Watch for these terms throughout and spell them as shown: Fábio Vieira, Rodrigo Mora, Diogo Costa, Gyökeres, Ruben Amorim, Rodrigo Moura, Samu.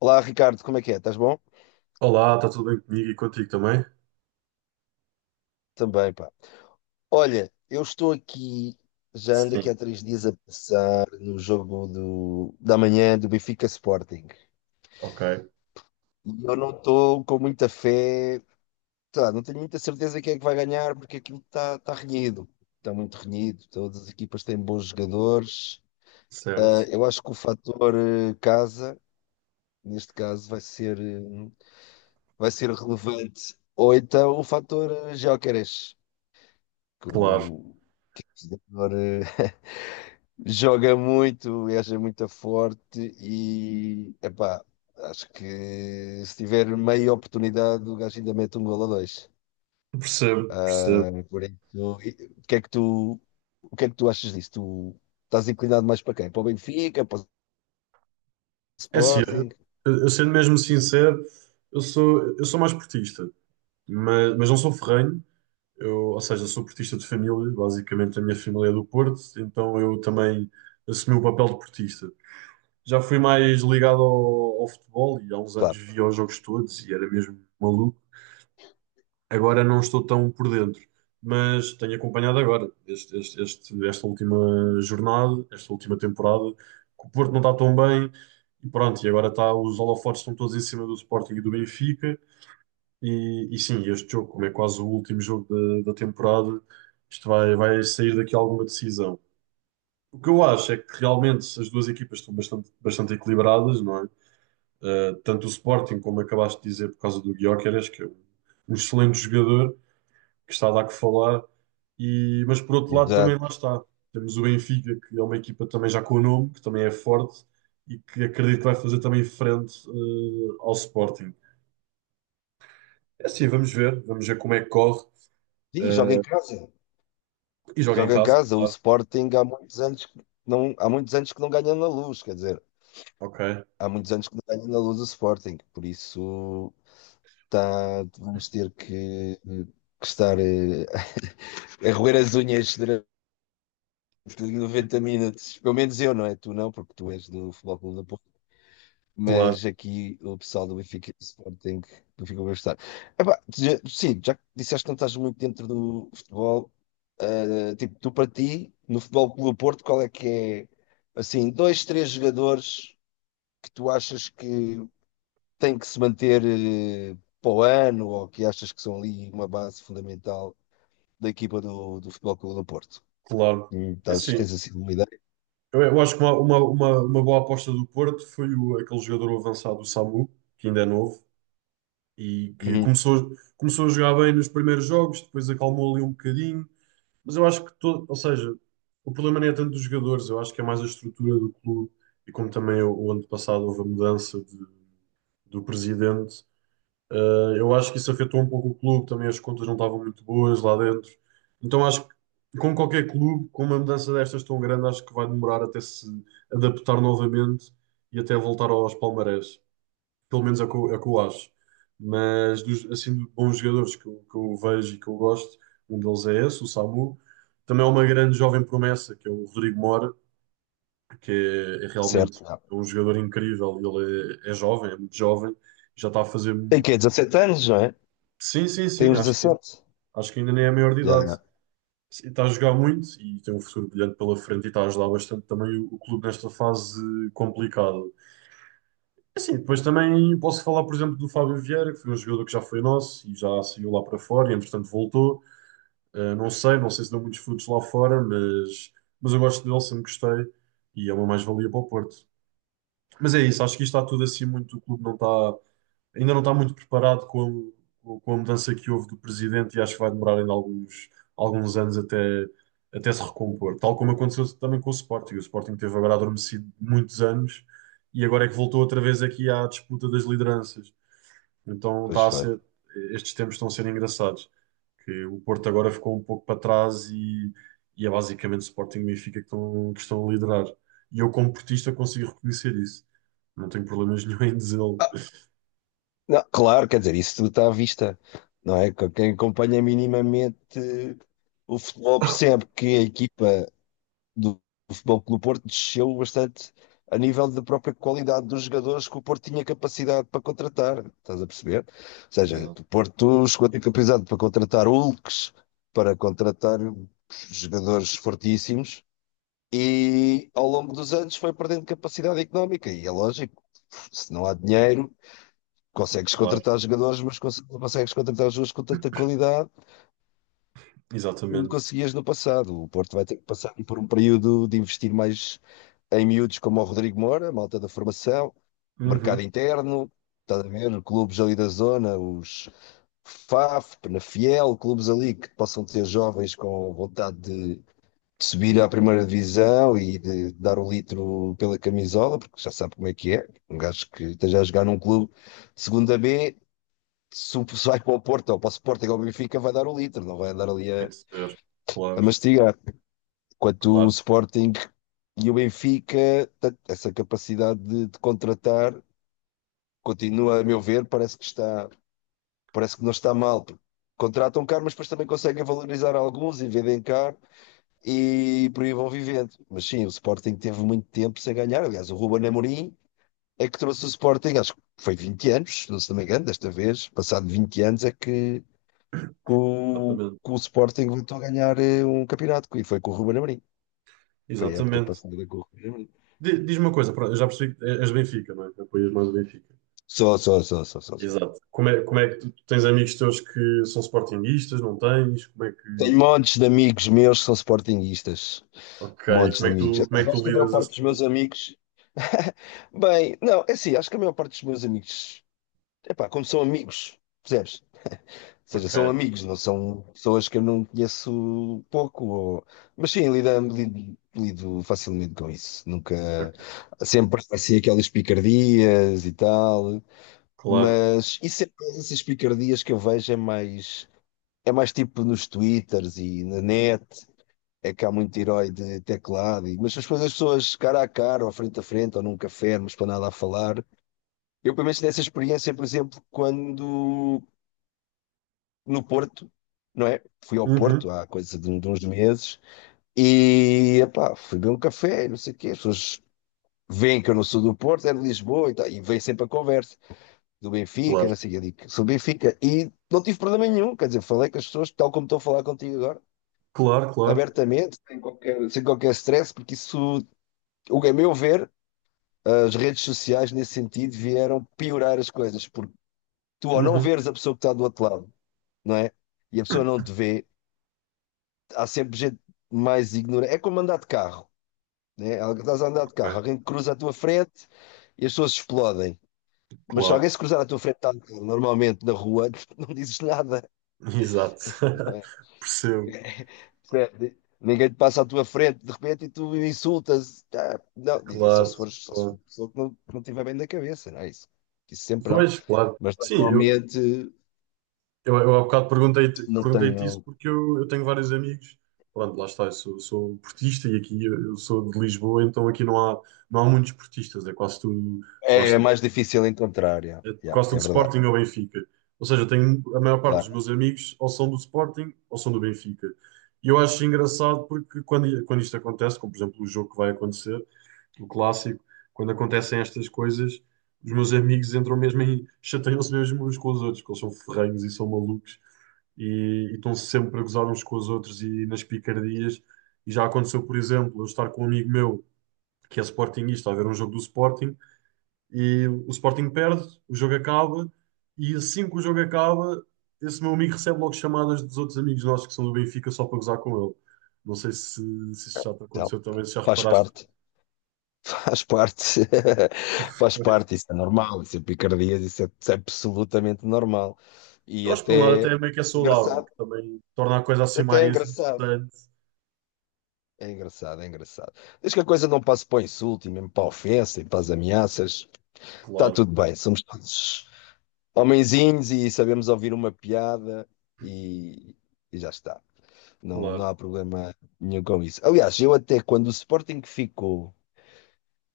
Olá, Ricardo, como é que é? Estás bom? Olá, está tudo bem comigo e contigo também? Também, pá. Olha, eu estou aqui, já ando aqui Sim, há 3 dias a pensar no jogo da manhã do Benfica Sporting. ok, E eu não estou com muita fé, sei lá, não tenho muita certeza quem é que vai ganhar, porque aquilo está renhido. Está muito renhido, todas as equipas têm bons jogadores. Ah, certo, eu acho que o fator casa, neste caso, vai ser relevante. Ou então o fator Gyökeres, que claro, o, que é o jogador. Joga muito, é muito forte e, epá, acho que se tiver meia oportunidade, o gajo ainda mete um golo ou dois. percebo, percebo. Ah, por isso, o que é que tu, o que é que tu achas disso? Tu estás inclinado mais para quem? Para o Benfica, para o É assim, Sporting? eu sendo mesmo sincero, eu sou mais portista, mas não sou ferrenho, eu, ou seja, sou portista de família, basicamente a minha família é do Porto, então eu também assumi o papel de portista. Já fui mais ligado ao futebol e há uns anos Claro, via os jogos todos e era mesmo maluco. Agora não estou tão por dentro, mas tenho acompanhado agora esta última jornada, esta última temporada, que o Porto não está tão bem e pronto, e agora está, os holofotes estão todos em cima do Sporting e do Benfica e sim, este jogo, como é quase o último jogo da temporada, isto vai, vai sair daqui alguma decisão. O que eu acho é que realmente as duas equipas estão bastante, bastante equilibradas, não é? Eh, tanto o Sporting, como acabaste de dizer, por causa do Gyökeres, que é um um excelente jogador, que está a dar que falar. E, mas por outro lado também lá exato. está. Temos o Benfica, que é uma equipa também já com o nome, que também é forte e que acredito que vai fazer também frente ao Sporting. É assim, vamos ver como é que corre. Sim, joga em eh, casa. e joga em Joga em casa, casa. O claro. Sporting há muitos anos que não ganha na Luz, quer dizer, Ok, há muitos anos que não ganha na Luz o Sporting. Por isso, tá, vamos ter que estar a roer as unhas durante 90 minutos. Pelo menos eu, não é? Tu não, porque tu és do Futebol Clube da Porto. claro, Mas aqui o pessoal do Benfica e do Sporting, do Benfica vai estar. Epá, sim, já que disseste que não estás muito dentro do futebol. Tipo, tu para ti, no Futebol Clube do Porto, qual é que é, assim, dois, três jogadores que tu achas que têm que se manter para o ano, ou que achas que são ali uma base fundamental da equipa do Futebol Clube do Porto. claro. Hum. É assim, Tens assim uma ideia? Eu acho que uma boa aposta do Porto foi o, aquele jogador avançado, o Samu, que ainda é novo e que Uhum. começou, começou a jogar bem nos primeiros jogos, depois acalmou ali um bocadinho. Mas eu acho que todo, ou seja, o problema nem é tanto dos jogadores, eu acho que é mais a estrutura do clube e como também o ano passado houve a mudança do presidente, eu acho que isso afetou um pouco o clube, também as contas não estavam muito boas lá dentro. Então acho que, como qualquer clube, com uma mudança destas tão grande, acho que vai demorar até se adaptar novamente e até voltar aos palmarés. Pelo menos é o que eu, é o que eu acho. Mas, dos, assim, de bons jogadores que eu vejo e que eu gosto, um deles é esse, o Samu. Também há uma grande jovem promessa, que é o Rodrigo Mora, que é, é realmente Certo, não. um jogador incrível. Ele é, é jovem, é muito jovem, já está a fazer. Tem que 17 anos, não é? Sim, sim, Tem sim, uns 17. acho que ainda nem é a maior de Já, idade. já. E está a jogar muito e tem um futuro brilhante pela frente e está a ajudar bastante também o clube nesta fase complicada. É assim, depois também posso falar, por exemplo, do Fábio Vieira, que foi um jogador que já foi nosso e já saiu lá para fora e, entretanto, voltou. Ah, não sei, não sei se deu muitos frutos lá fora, mas eu gosto dele, sempre gostei e é uma mais-valia para o Porto. Mas é isso, acho que isto está tudo assim muito, o clube não está, ainda não está muito preparado com a mudança que houve do presidente e acho que vai demorar ainda alguns, alguns anos até, até se recompor. Tal como aconteceu também com o Sporting. O Sporting teve agora adormecido muitos anos e agora é que voltou outra vez aqui à disputa das lideranças. Então Pois está a foi. ser, estes tempos estão a ser engraçados. Que o Porto agora ficou um pouco para trás e é basicamente o Sporting e o Benfica que estão a liderar. E eu, como portista, consigo reconhecer isso. Não tenho problemas nenhum em dizê-lo. Ah, não, claro, quer dizer, isso tudo está à vista, não é? Quem acompanha minimamente o futebol percebe que a equipa do do Futebol Clube do Porto desceu bastante a nível da própria qualidade dos jogadores que o Porto tinha capacidade para contratar. Estás a perceber? Ou seja, Exato. o Porto chegou a ter capacidade para contratar Hulks, para contratar jogadores fortíssimos, e ao longo dos anos foi perdendo capacidade económica. E é lógico, se não há dinheiro. Consegues Claro. contratar jogadores, mas não consegues contratar jogadores com tanta qualidade como Exatamente. conseguias no passado. O Porto vai ter que passar por um período de investir mais em miúdos como o Rodrigo Moura, malta da formação, mercado Uhum. interno, estás a ver? Clubes ali da zona, os FAF, Penafiel, clubes ali que possam ter jovens com vontade de subir à primeira divisão e de dar o litro pela camisola, porque já sabe como é que é. Um gajo que esteja a jogar num clube de segunda B, se vai para o Porto ou para o Sporting ou o Benfica, vai dar o litro, não vai andar ali Tem a que ser. a Claro, mastigar. Quanto o claro. Sporting e o Benfica, essa capacidade de contratar continua, a meu ver. Parece que não está mal, porque contratam caro, mas depois também conseguem valorizar alguns e vendem caro, e por aí vão vivendo. Mas sim, o Sporting teve muito tempo sem ganhar. Aliás, o Ruben Amorim é que trouxe o Sporting, acho que foi 20 anos, não me engano, desta vez, passado 20 anos, é que o, Exatamente. que o Sporting voltou a ganhar um campeonato. E foi com o Ruben Amorim. Foi a época Exatamente. passada com o Ruben Amorim. Diz-me uma coisa, pronto, eu já percebi que é, és Benfica, não é? Apoias mais o Benfica. Só, só, só, só, só, só. Exato. Como é que tu, tu tens amigos teus que são sportinguistas, não tens? Como é que. Tenho montes de amigos meus que são sportinguistas. Ok. Montes Como de é que amigos. tu, como é que Epá, acho tu que a maior lidas parte dos meus assim? amigos. Bem, não, é assim, acho que a maior parte dos meus amigos. Epá, como são amigos, percebes? Ou seja, são Ok. amigos, não são pessoas que eu não conheço pouco. Mas sim, lido facilmente com isso. Nunca. Ok. Sempre assim aquelas picardias e tal. Claro. Mas isso é mais. Essas picardias que eu vejo é mais. É mais tipo nos Twitters e na net, é que há muito herói de teclado, mas depois as pessoas cara a cara, ou frente a frente, ou num café, numa esplanada a falar. Eu, pelo menos, tive essa experiência, por exemplo, quando no Porto, não é? Fui ao Uhum. Porto há coisa de uns meses e, epá, fui beber um café, não sei o quê. As pessoas veem que eu não sou do Porto, é de Lisboa e tal, e vem sempre a conversa do Benfica, Claro. não sei o quê. Eu digo, sou do Benfica, e não tive problema nenhum, quer dizer, falei com as pessoas tal como estou a falar contigo agora, Claro, claro. abertamente, sem qualquer stress, porque isso, o que é meu ver, as redes sociais, nesse sentido, vieram piorar as coisas, porque tu, ao não Uhum. veres a pessoa que está do outro lado, não é? E a pessoa não te vê, há sempre gente mais ignorante. É como andar de carro, né? Estás a andar de carro, Ok. alguém cruza a tua frente e as pessoas explodem. Mas se Claro. alguém se cruzar à tua frente, tá, normalmente na rua, não dizes nada, Exato. não é? Percebo. Percebe? Ninguém te passa à tua frente de repente e tu insultas. Ah, não, diga, Claro. Só se for Claro. uma pessoa que não, estiver bem da cabeça, não é isso? Que isso sempre há. Pois, claro. Mas Sim, eu, normalmente Eu, eu há bocado perguntei-te não perguntei-te isso tenho. porque eu tenho vários amigos. Pronto, lá está, eu sou, sou um portista e aqui eu sou de Lisboa, então aqui não há, não há muitos portistas, é quase tudo, É, lá é está, mais difícil encontrar, yeah, é yeah, quase é tudo verdade, Sporting ou Benfica. Ou seja, eu tenho a maior parte dos claro. meus amigos ou são do Sporting ou são do Benfica. E eu acho engraçado porque quando, quando isto acontece, como por exemplo o jogo que vai acontecer, o clássico, quando acontecem estas coisas, os meus amigos entram mesmo em, chateiam-se mesmo uns com os outros, porque eles são ferrenhos e são malucos e estão sempre a gozar uns com os outros e nas picardias. E já aconteceu, por exemplo, eu estar com um amigo meu que é sportinguista a ver um jogo do Sporting e o Sporting perde, o jogo acaba e assim que o jogo acaba, esse meu amigo recebe logo chamadas dos outros amigos nossos que são do Benfica só para gozar com ele. Não sei se, se isso já te Então, aconteceu também, se já faz reparaste. parte, faz parte, faz Mas parte, isso é normal, isso é picardias, isso é absolutamente normal. E eu acho que por um lado até até é meio que é saudável, engraçado, que também torna a coisa assim até é mais engraçado, interessante. é engraçado, é engraçado. Desde que a coisa não passe para o insulto e mesmo para a ofensa e para as ameaças, está Claro, tudo bem, somos todos homenzinhos e sabemos ouvir uma piada e, e já está. Não, não claro, há problema nenhum com isso. Aliás, eu até quando o Sporting ficou,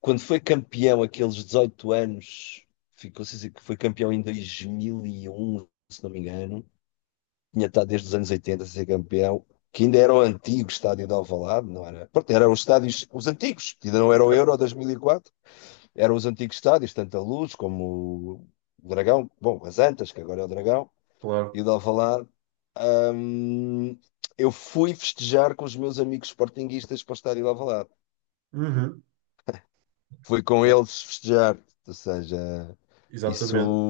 quando foi campeão aqueles 18 anos, ficou, se dizer que foi campeão em 2001, se não me engano, tinha estado desde os anos 80 a ser campeão, que ainda era o antigo estádio de Alvalade, não era? Pronto, eram os estádios, os antigos, que ainda não era o Euro certo, 2004, eram os antigos estádios, tanto a Luz como o Dragão, bom, as Antas, que agora é o Dragão, claro. e o de Alvalade. Hum, eu fui festejar com os meus amigos sportinguistas para o estádio de Alvalade. Uhum. Fui com eles festejar, ou seja, isso Exatamente.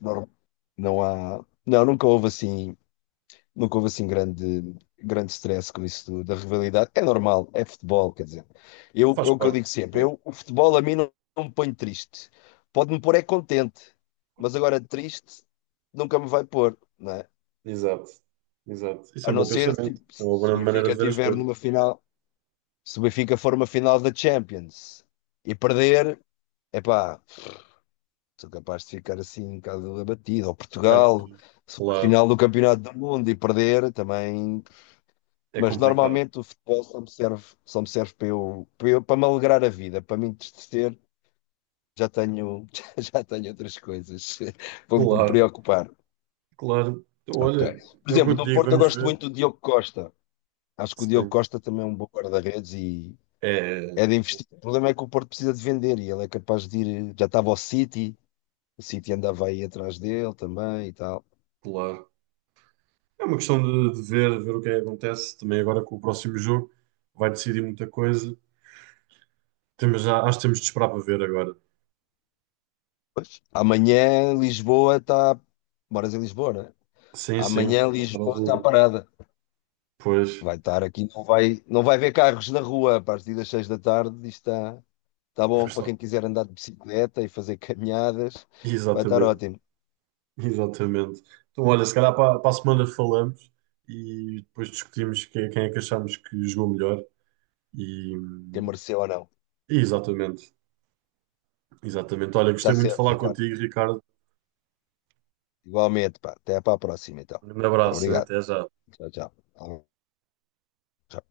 nor- não, há, não, nunca houve assim grande, grande stress com isso da rivalidade. É normal, é futebol, quer dizer. Eu, é Faz o que eu parte. digo sempre, Né? eu, o futebol a mim não me põe triste. Pode-me pôr é contente, mas agora triste nunca me vai pôr, não é? Exato, exato. Isso é A um não bom ser pensamento. tipo, É uma se boa o maneira Benfica de ver as estiver coisas. Um numa final. Se o Benfica for uma final da Champions e perder, epá, sou capaz de ficar assim um bocado abatido. Ou bocado Portugal, triste. se for a Claro, final do Campeonato do Mundo e perder também. é Mas complicado. normalmente o futebol só me serve para me alegrar a vida, para me entristecer. Já tenho, já tenho outras coisas para me Claro, preocupar. claro. Então, Ok. olha, Por é o que exemplo, eu te no digo, Porto eu vamos gosto ver. muito do Diogo Costa. Acho que o Diogo Sim, Costa também é um bom guarda-redes, e é, é de investir. O problema é que o Porto precisa de vender e ele é capaz de ir. Já estava ao City, o City andava aí atrás dele também e tal. claro. É uma questão de ver, ver o que é que acontece. Também agora com o próximo jogo vai decidir muita coisa. Temos, acho que temos de esperar para ver agora. Pois. Amanhã Lisboa está. Moras em Lisboa, né? Sim, sim, vai Amanhã estar ao Lisboa está rubro. parada. Pois, Vai estar aqui, não vai, ver carros na rua a partir das 6 da tarde. Isto está vai bom para estar. quem quiser andar de bicicleta e fazer caminhadas. Vai estar Exatamente. ótimo. Exatamente. Então, olha, se calhar para, para a semana falamos e depois discutimos quem, quem é que achamos que jogou melhor. E, Quem mereceu ou não. e exatamente, exatamente. Olha, gostei Está muito de certo, falar Ricardo. contigo, Ricardo. Igualmente, pá. Até para a próxima, então. Um grande abraço, hein? Obrigado. Até já. Tchau, tchau. Tchau.